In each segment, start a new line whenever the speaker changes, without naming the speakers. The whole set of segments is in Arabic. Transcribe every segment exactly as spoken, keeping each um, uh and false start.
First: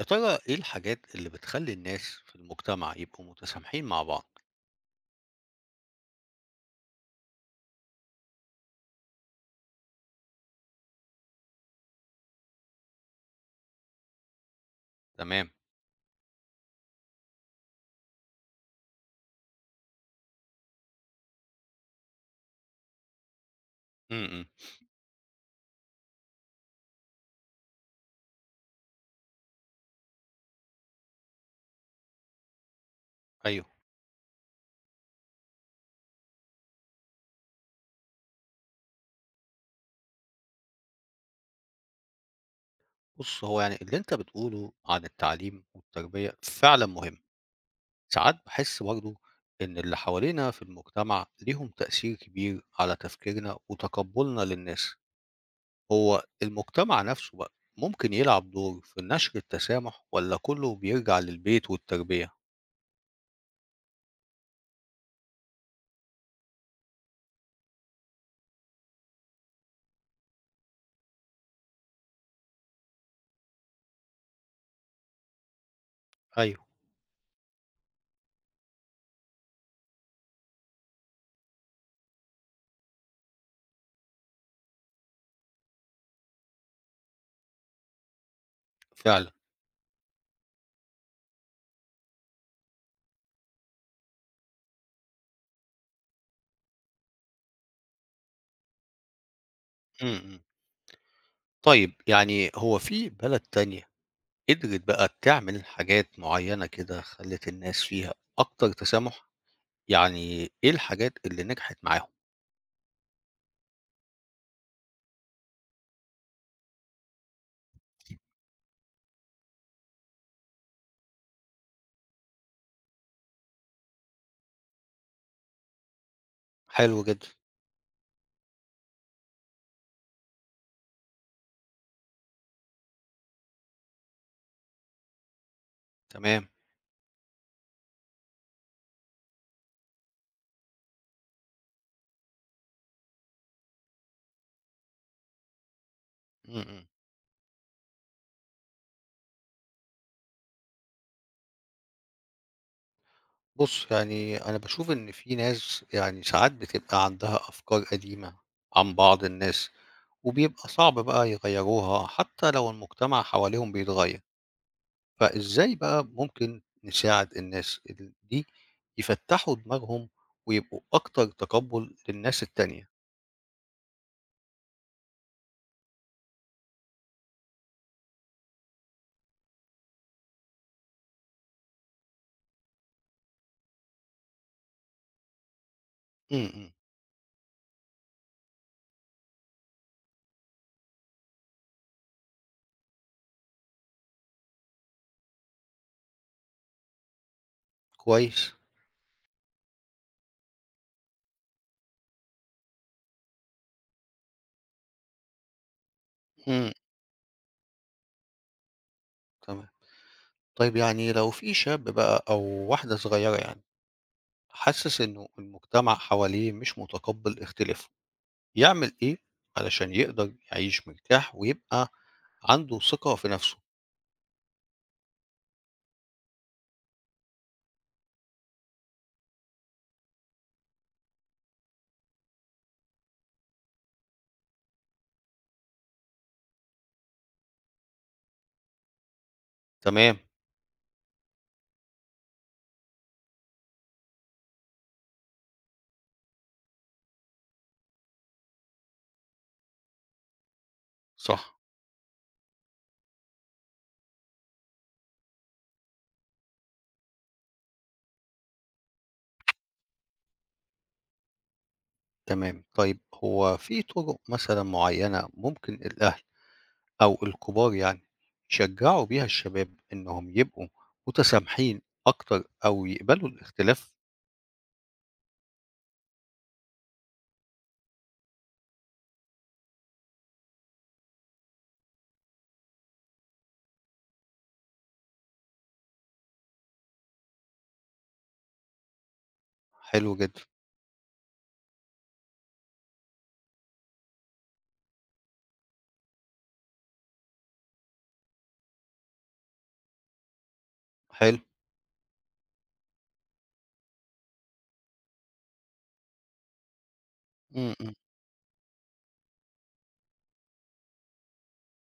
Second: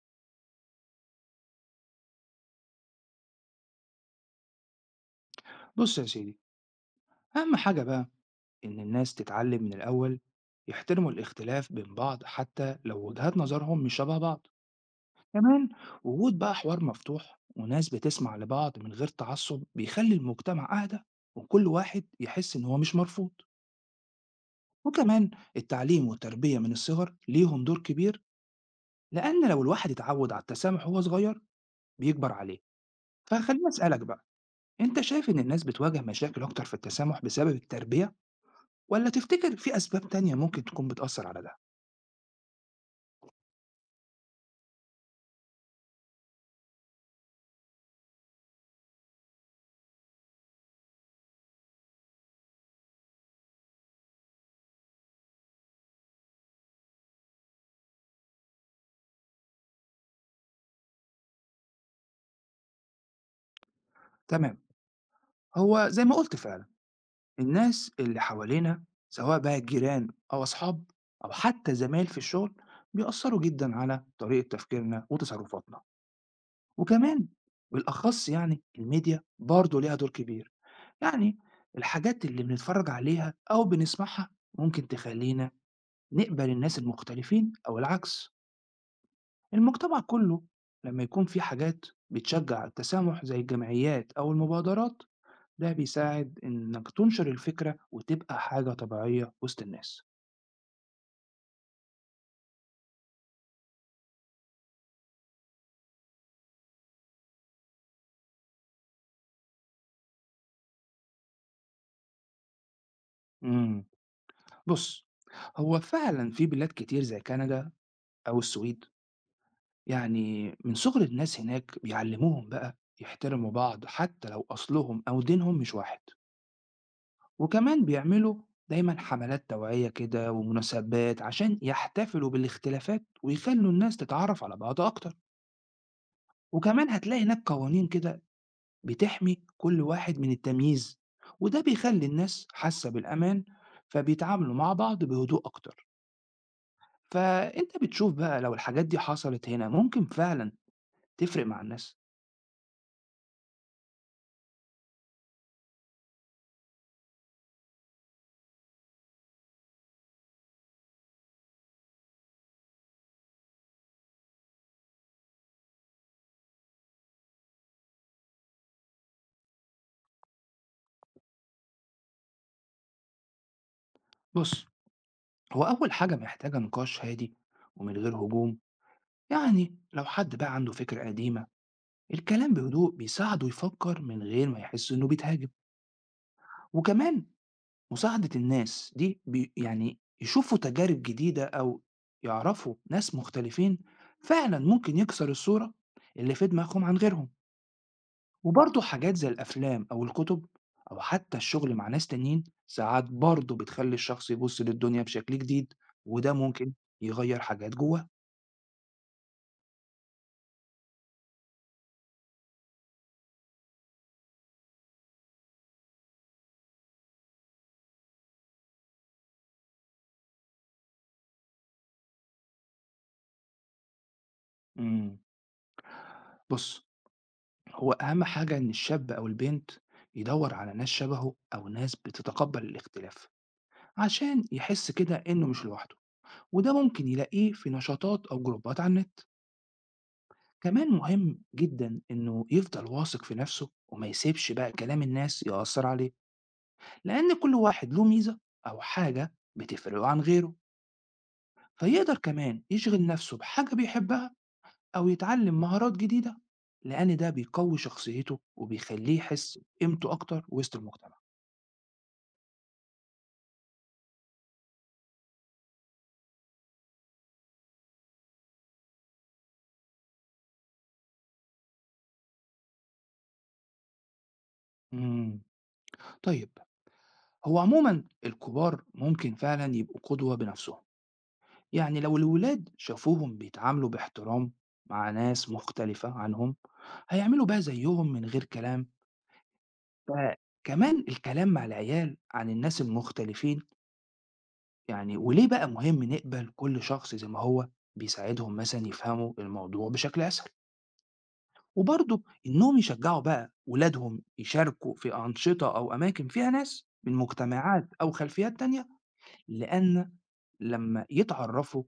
يا ترى إيه الحاجات اللي بتخلّي الناس في المجتمع يبقوا متسامحين مع بعض؟
بص يا سيدي، أهم حاجة بقى إن الناس تتعلم من الأول يحترموا الاختلاف بين بعض حتى لو وجهات نظرهم مش شبه بعض.
تمام.
كمان وجود بقى حوار مفتوح وناس بتسمع لبعض من غير تعصب بيخلي المجتمع أهدى وكل واحد يحس إن هو مش مرفوض.
إمم، إمم،
وكمان التعليم والتربية من الصغر ليهم دور كبير، لأن لو الواحد اتعود على التسامح وهو صغير بيكبر عليه.
أيوه.
فخليني أسألك بقى، أنت شايف إن الناس بتواجه مشاكل أكتر في التسامح بسبب التربية، والّا تفتكر في أسباب تانية ممكن تكون بتأثّر على ده؟
بُص، هو يعني اللي أنت بتقوله عن التعليم والتربية فعلًا مهم. ساعات باحس برضه إن اللي حوالينا في المجتمع ليهم تأثير كبير على تفكيرنا وتقبُّلنا للناس. هو المجتمع نفسه بقى ممكن يلعب دور في نشر التسامح والّا كُلّه بيرجع للبيت والتربية؟
تمام، هو زي ما قُلت فعلًا، الناس اللي حوالينا سواء بقى الجيران أو أصحاب أو حتى زمايل في الشغل، بيأثّروا جدًا على طريقة تفكيرنا وتصرفاتنا.
أيوه،
وكمان بالأخص يعني الميديا برضه ليها دور كبير، يعني الحاجات اللي بنتفرّج عليها أو بنسمعها ممكن تخلّينا نقبل الناس المختلفين أو العكس.
فعلًا.
المجتمع كله لما يكون في حاجات بتشجع التسامح زي الجمعيات أو المبادرات، ده بيساعد إنك تنشر الفكرة وتبقى حاجة طبيعية وسط الناس.
إمم، إمم. طيب يعني هو في بلد تانية قدرت بقى تعمل حاجات معيّنة كده خلّت الناس فيها أكتر تسامح، يعني إيه الحاجات اللي نجحت معاهم؟
مم. بص، هو فعلا في بلاد كتير زي كندا أو السويد، يعني من صغر الناس هناك بيعلموهم بقى يحترموا بعض حتى لو أصلهم أو دينهم مش واحد.
حلو جدًا،
وكمان بيعملوا دايما حملات توعية كده ومناسبات عشان يحتفلوا بالاختلافات ويخلوا الناس تتعرف على بعض أكتر.
تمام.
وكمان هتلاقي هناك قوانين كده بتحمي كل واحد من التمييز، وده بيخلي الناس حاسة بالأمان فبيتعاملوا مع بعض بهدوء أكتر.
إمم، إمم.
فأنت بتشوف بقى، لو الحاجات دي حصلت هنا ممكن فعلا تفرق مع الناس.
بُص، يعني أنا باشوف إن في ناس يعني ساعات بتبقى عندها أفكار قديمة عن بعض الناس، وبيبقى صعب بقى يغيّروها حتى لو المجتمع حواليهم بيتغيّر، فإزاي بقى ممكن نساعد الناس ال دي يفتّحوا دماغهم ويبقوا أكتر تقبُّل للناس التانية؟
بص، هو أول حاجة محتاجة نقاش هادي ومن غير هجوم، يعني لو حد بقى عنده فكرة قديمة الكلام بهدوء بيساعده يفكر من غير ما يحس إنه بيتهاجم.
إمم، إمم،
وكمان مساعدة الناس دي بي يعني يشوفوا تجارب جديدة أو يعرفوا ناس مختلفين فعلا ممكن يكسر الصورة اللي في دماغهم عن غيرهم.
كويس.
وبرضه حاجات زي الأفلام أو الكتب أو حتى الشغل مع ناس تانيين ساعات برضه بتخلي الشخص يبص للدنيا بشكل جديد، وده
إمم،
ممكن يغير حاجات جواه.
تمام. طيب يعني لو في شاب بقى أو واحدة صغيّرة يعني، حاسس إنه المجتمع حواليه مش متقبّل اختلافه، يعمل إيه علشان يقدر يعيش مرتاح ويبقى عنده ثقة في نَفْسه؟
مم. بص، هو أهم حاجة إن الشاب أو البنت يدور على ناس شبهه أو ناس بتتقبل الاختلاف عشان يحس كده إنه مش لوحده، وده ممكن يلاقيه في نشاطات أو جروبات على النت.
تمام،
كمان مهم جدا إنه يفضل واثق في نفسه وما يسيبش بقى كلام الناس يأثر عليه، لأن كل واحد له ميزة أو حاجة بتفرقه عن غيره.
صح،
فيقدر كمان يشغل نفسه بحاجة بيحبها أو يتعلم مهارات جديدة، لأن ده بيقوي شخصيته وبيخليه يحس بقيمته أكتر وسط المجتمع.
تمام. طيب هو في طُرق مثلًا معيّنة ممكن الأهل أو الكبار يعني يشجّعوا بيها الشباب إنهم يبقوا متسامحين أكتر أو يقبلوا الاختلاف؟
مم. طيب، هو عموما الكبار ممكن فعلا يبقوا قدوة بنفسهم، يعني لو الولاد شافوهم بيتعاملوا باحترام مع ناس مختلفة عنهم هيعملوا بقى زيهم من غير كلام.
حلو جدًا،
فكمان الكلام مع العيال عن الناس المختلفين، يعني وليه بقى مهم نقبل كل شخص زي ما هو، بيساعدهم مثلا يفهموا الموضوع بشكل أسهل.
حلو.
وبرضه إنهم يشجعوا بقى ولادهم يشاركوا في أنشطة أو أماكن فيها ناس من
إمم،
مجتمعات
إمم.
أو خلفيات تانية، لأن لما يتعرفوا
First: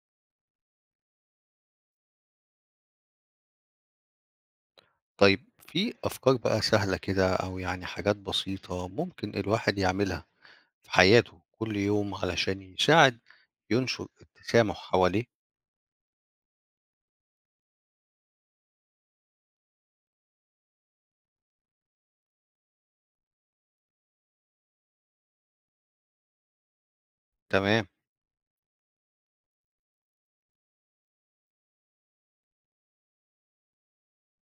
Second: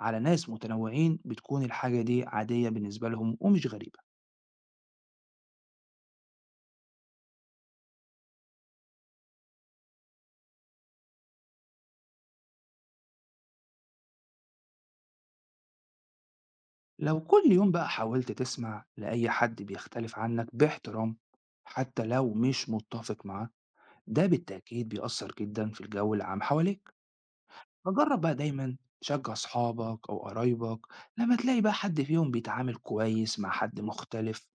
على ناس متنوعين بتكون الحاجة دي عادية بالنسبة لهم ومش غريبة.
طيب في أفكار بقى سهلة كده أو يعني حاجات بسيطة ممكن الواحد يعملها في حياته كل يوم علشان يساعد ينشر التسامح حواليه؟
لو كل يوم بقى حاولت تسمع لأي حد بيختلف عنك باحترام حتى لو مش متفق معاه، ده بالتأكيد بيأثر جدا في الجو العام حواليك.
تمام،
فجرب بقى دايما تشجع أصحابك أو قرايبك لما تلاقي بقى حد فيهم بيتعامل كويس مع حد مختلف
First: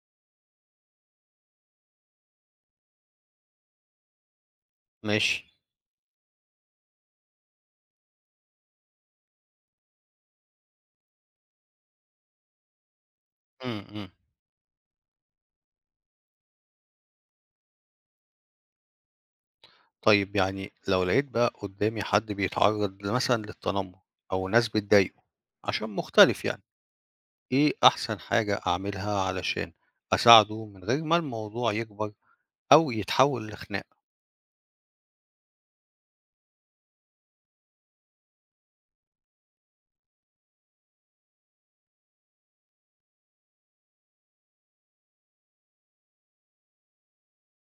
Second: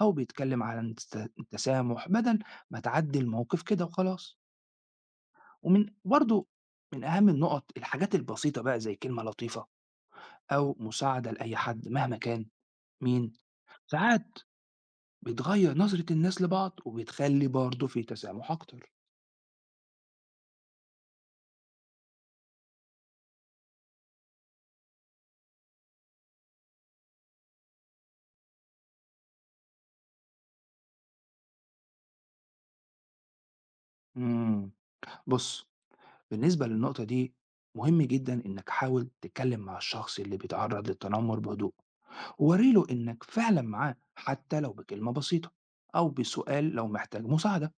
أو بيتكلم عن التس- التسامح بدل ما تعدي الموقف كده وخلاص.
ماشي.
ومن برضو من أهم النقط الحاجات البسيطة بقى زي كلمة لطيفة أو مساعدة لأي حد مهما كان مين،
إمم، إمم.
ساعات بتغير نظرة الناس لبعض وبتخلي برضه في تسامح أكتر.
طيب يعني لو لقيت بقى قدامي حد بيتعرض ل مثلًا للتنمر أو ناس بتضايقه عشان مختلف يعني، إيه أحسن حاجة أعملها علشان أساعده من غير ما الموضوع يكبر أو يتحول لخناقة؟
مم. بص، بالنسبة للنقطة دي مهم جدا إنك حاول تتكلم مع الشخص اللي بيتعرض للتنمر بهدوء ووريله إنك فعلا معاه حتى لو بكلمة بسيطة أو بسؤال لو محتاج مساعدة.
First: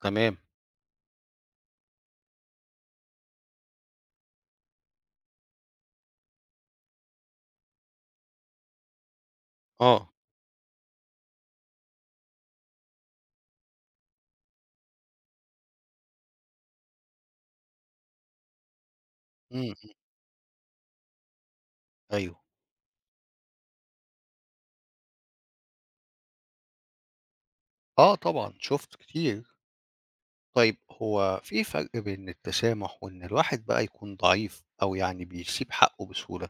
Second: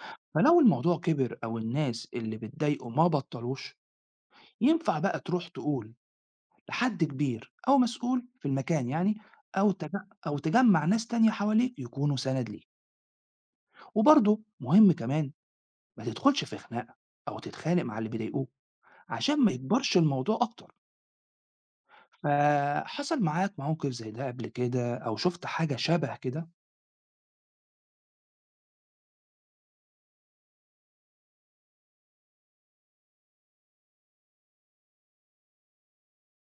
تمام،
فلو الموضوع كبر أو الناس اللي بتضايقه ما بطلوش، ينفع بقى تروح تقول لحد كبير أو مسؤول في المكان يعني، أو تج
آه،
أو تجمّع ناس تانية حواليك يكونوا سَنَد ليك. وبرضه مهم كمان ما تدخُلش في خناقة أو تتخانق مع اللي بيضايقوك عشان ما
إمم، إمم،
يكبرش الموضوع أكتر.
أيوه.
فحصل معاك موقف زي ده قبل كده أو شُفت حاجة شَبه كده؟
آه طبعًا، شُفت كتير. طيب هو في فرق بين التسامح وإن الواحد بقى يكون ضعيف أو يعني بيسيب حقه بسهولة؟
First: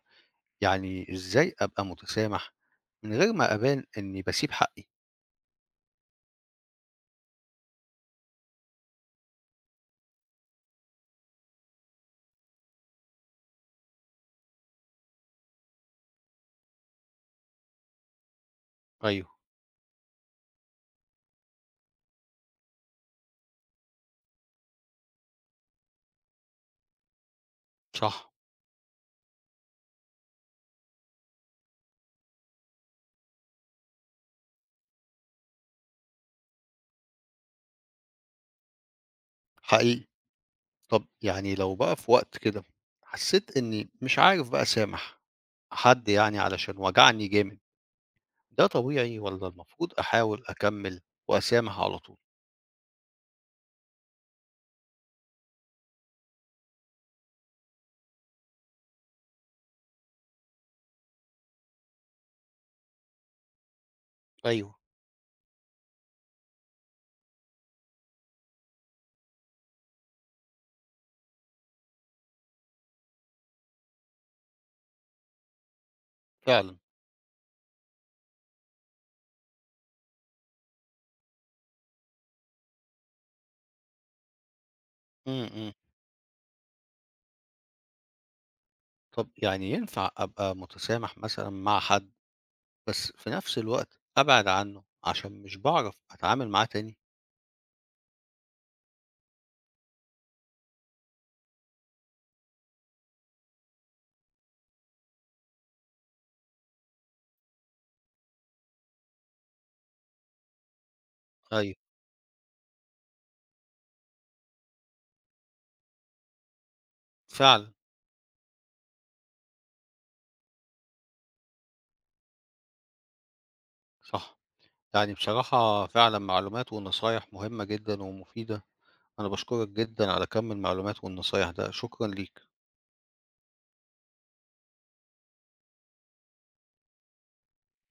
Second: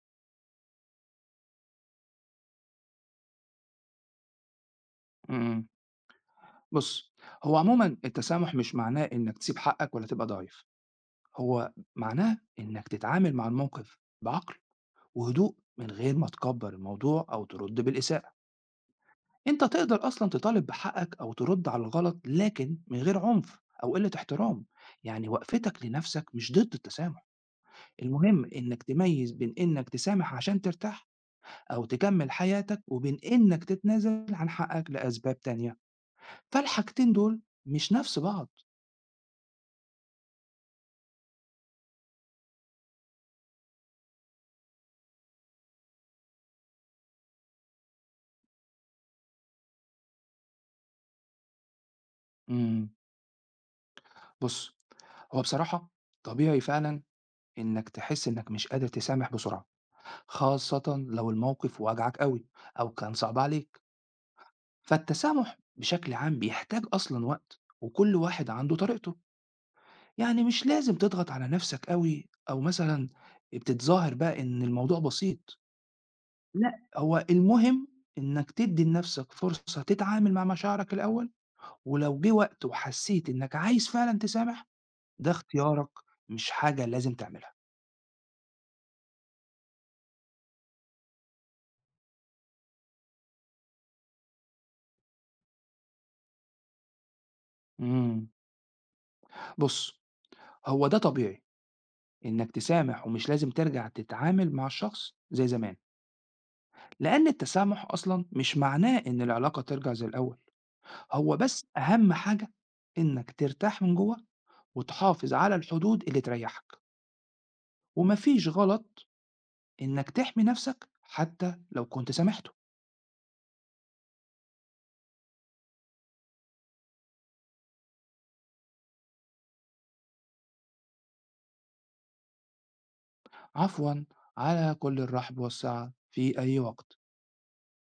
يعني إزاي أبقى متسامح من غير ما أبان إني باسيب حقي؟
إمم، بُص، هو عمومًا التسامح مش معناه إنّك تسيب حقّك ولا تبقى ضعيف، هو معناه إنّك تتعامل مع الموقف بعقل وهدوء من غير ما تكبّر الموضوع أو ترُد بالإساءة.
أيوه،
انت تقدر اصلا تطالب بحقك او ترد على الغلط لكن من غير عنف او قله احترام، يعني وقفتك لنفسك مش ضد التسامح.
صح،
المهم انك تميز بين انك تسامح عشان ترتاح او تكمل حياتك، وبين انك تتنازل عن حقك لاسباب تانية، فالحاجتين دول مش نفس بعض.
حقيقي. طب يعني لو بقى في وقت كده حسيت إني مش عارف بقى أسامح حد يعني علشان وجعني جامد، ده طبيعي ولا المفروض أحاول أكمل وأسامح على طول؟
امم. بص، هو بصراحه طبيعي فعلا انك تحس انك مش قادر تسامح بسرعه، خاصه لو الموقف وجعك قوي او كان صعب عليك.
أيوه،
فالتسامح بشكل عام بيحتاج أصلا وقت وكل واحد عنده طريقته، يعني مش لازم تضغط على نفسك قوي أو مثلا بتتظاهر بقى إن الموضوع بسيط.
فعلا.
لا، هو المهم إنك تدي لنفسك فرصة تتعامل مع مشاعرك الأول، ولو جه وقت وحسيت إنك عايز فعلا تسامح،
م
ده
-م.
اختيارك، مش حاجة لازم تعملها.
طب يعني ينفع أبقى متسامح مثلا مع حد بس في نفس الوقت أبعد عنه، عشان مش باعرف أتعامل معاه تاني.
مم. بص، هو ده طبيعي إنك تسامح ومش لازم ترجع تتعامل مع الشخص زي زمان، لأن التسامح أصلا مش معناه إن العلاقة ترجع زي الأول. هو بس
أيوه،
أهم حاجة إنك ترتاح من جوه وتحافظ على الحدود اللي تريحك،
فعلًا،
ومفيش غلط إنك تحمي نفسك حتى لو كنت سامحته.
صح. يعني بصراحة فعلًا معلومات ونصايح مهمة جدًا ومفيدة، أنا باشكرك جدًا على كم المعلومات والنصايح ده، شكرًا ليك.
عفوا، على كل الرحب والسعة في أي وقت.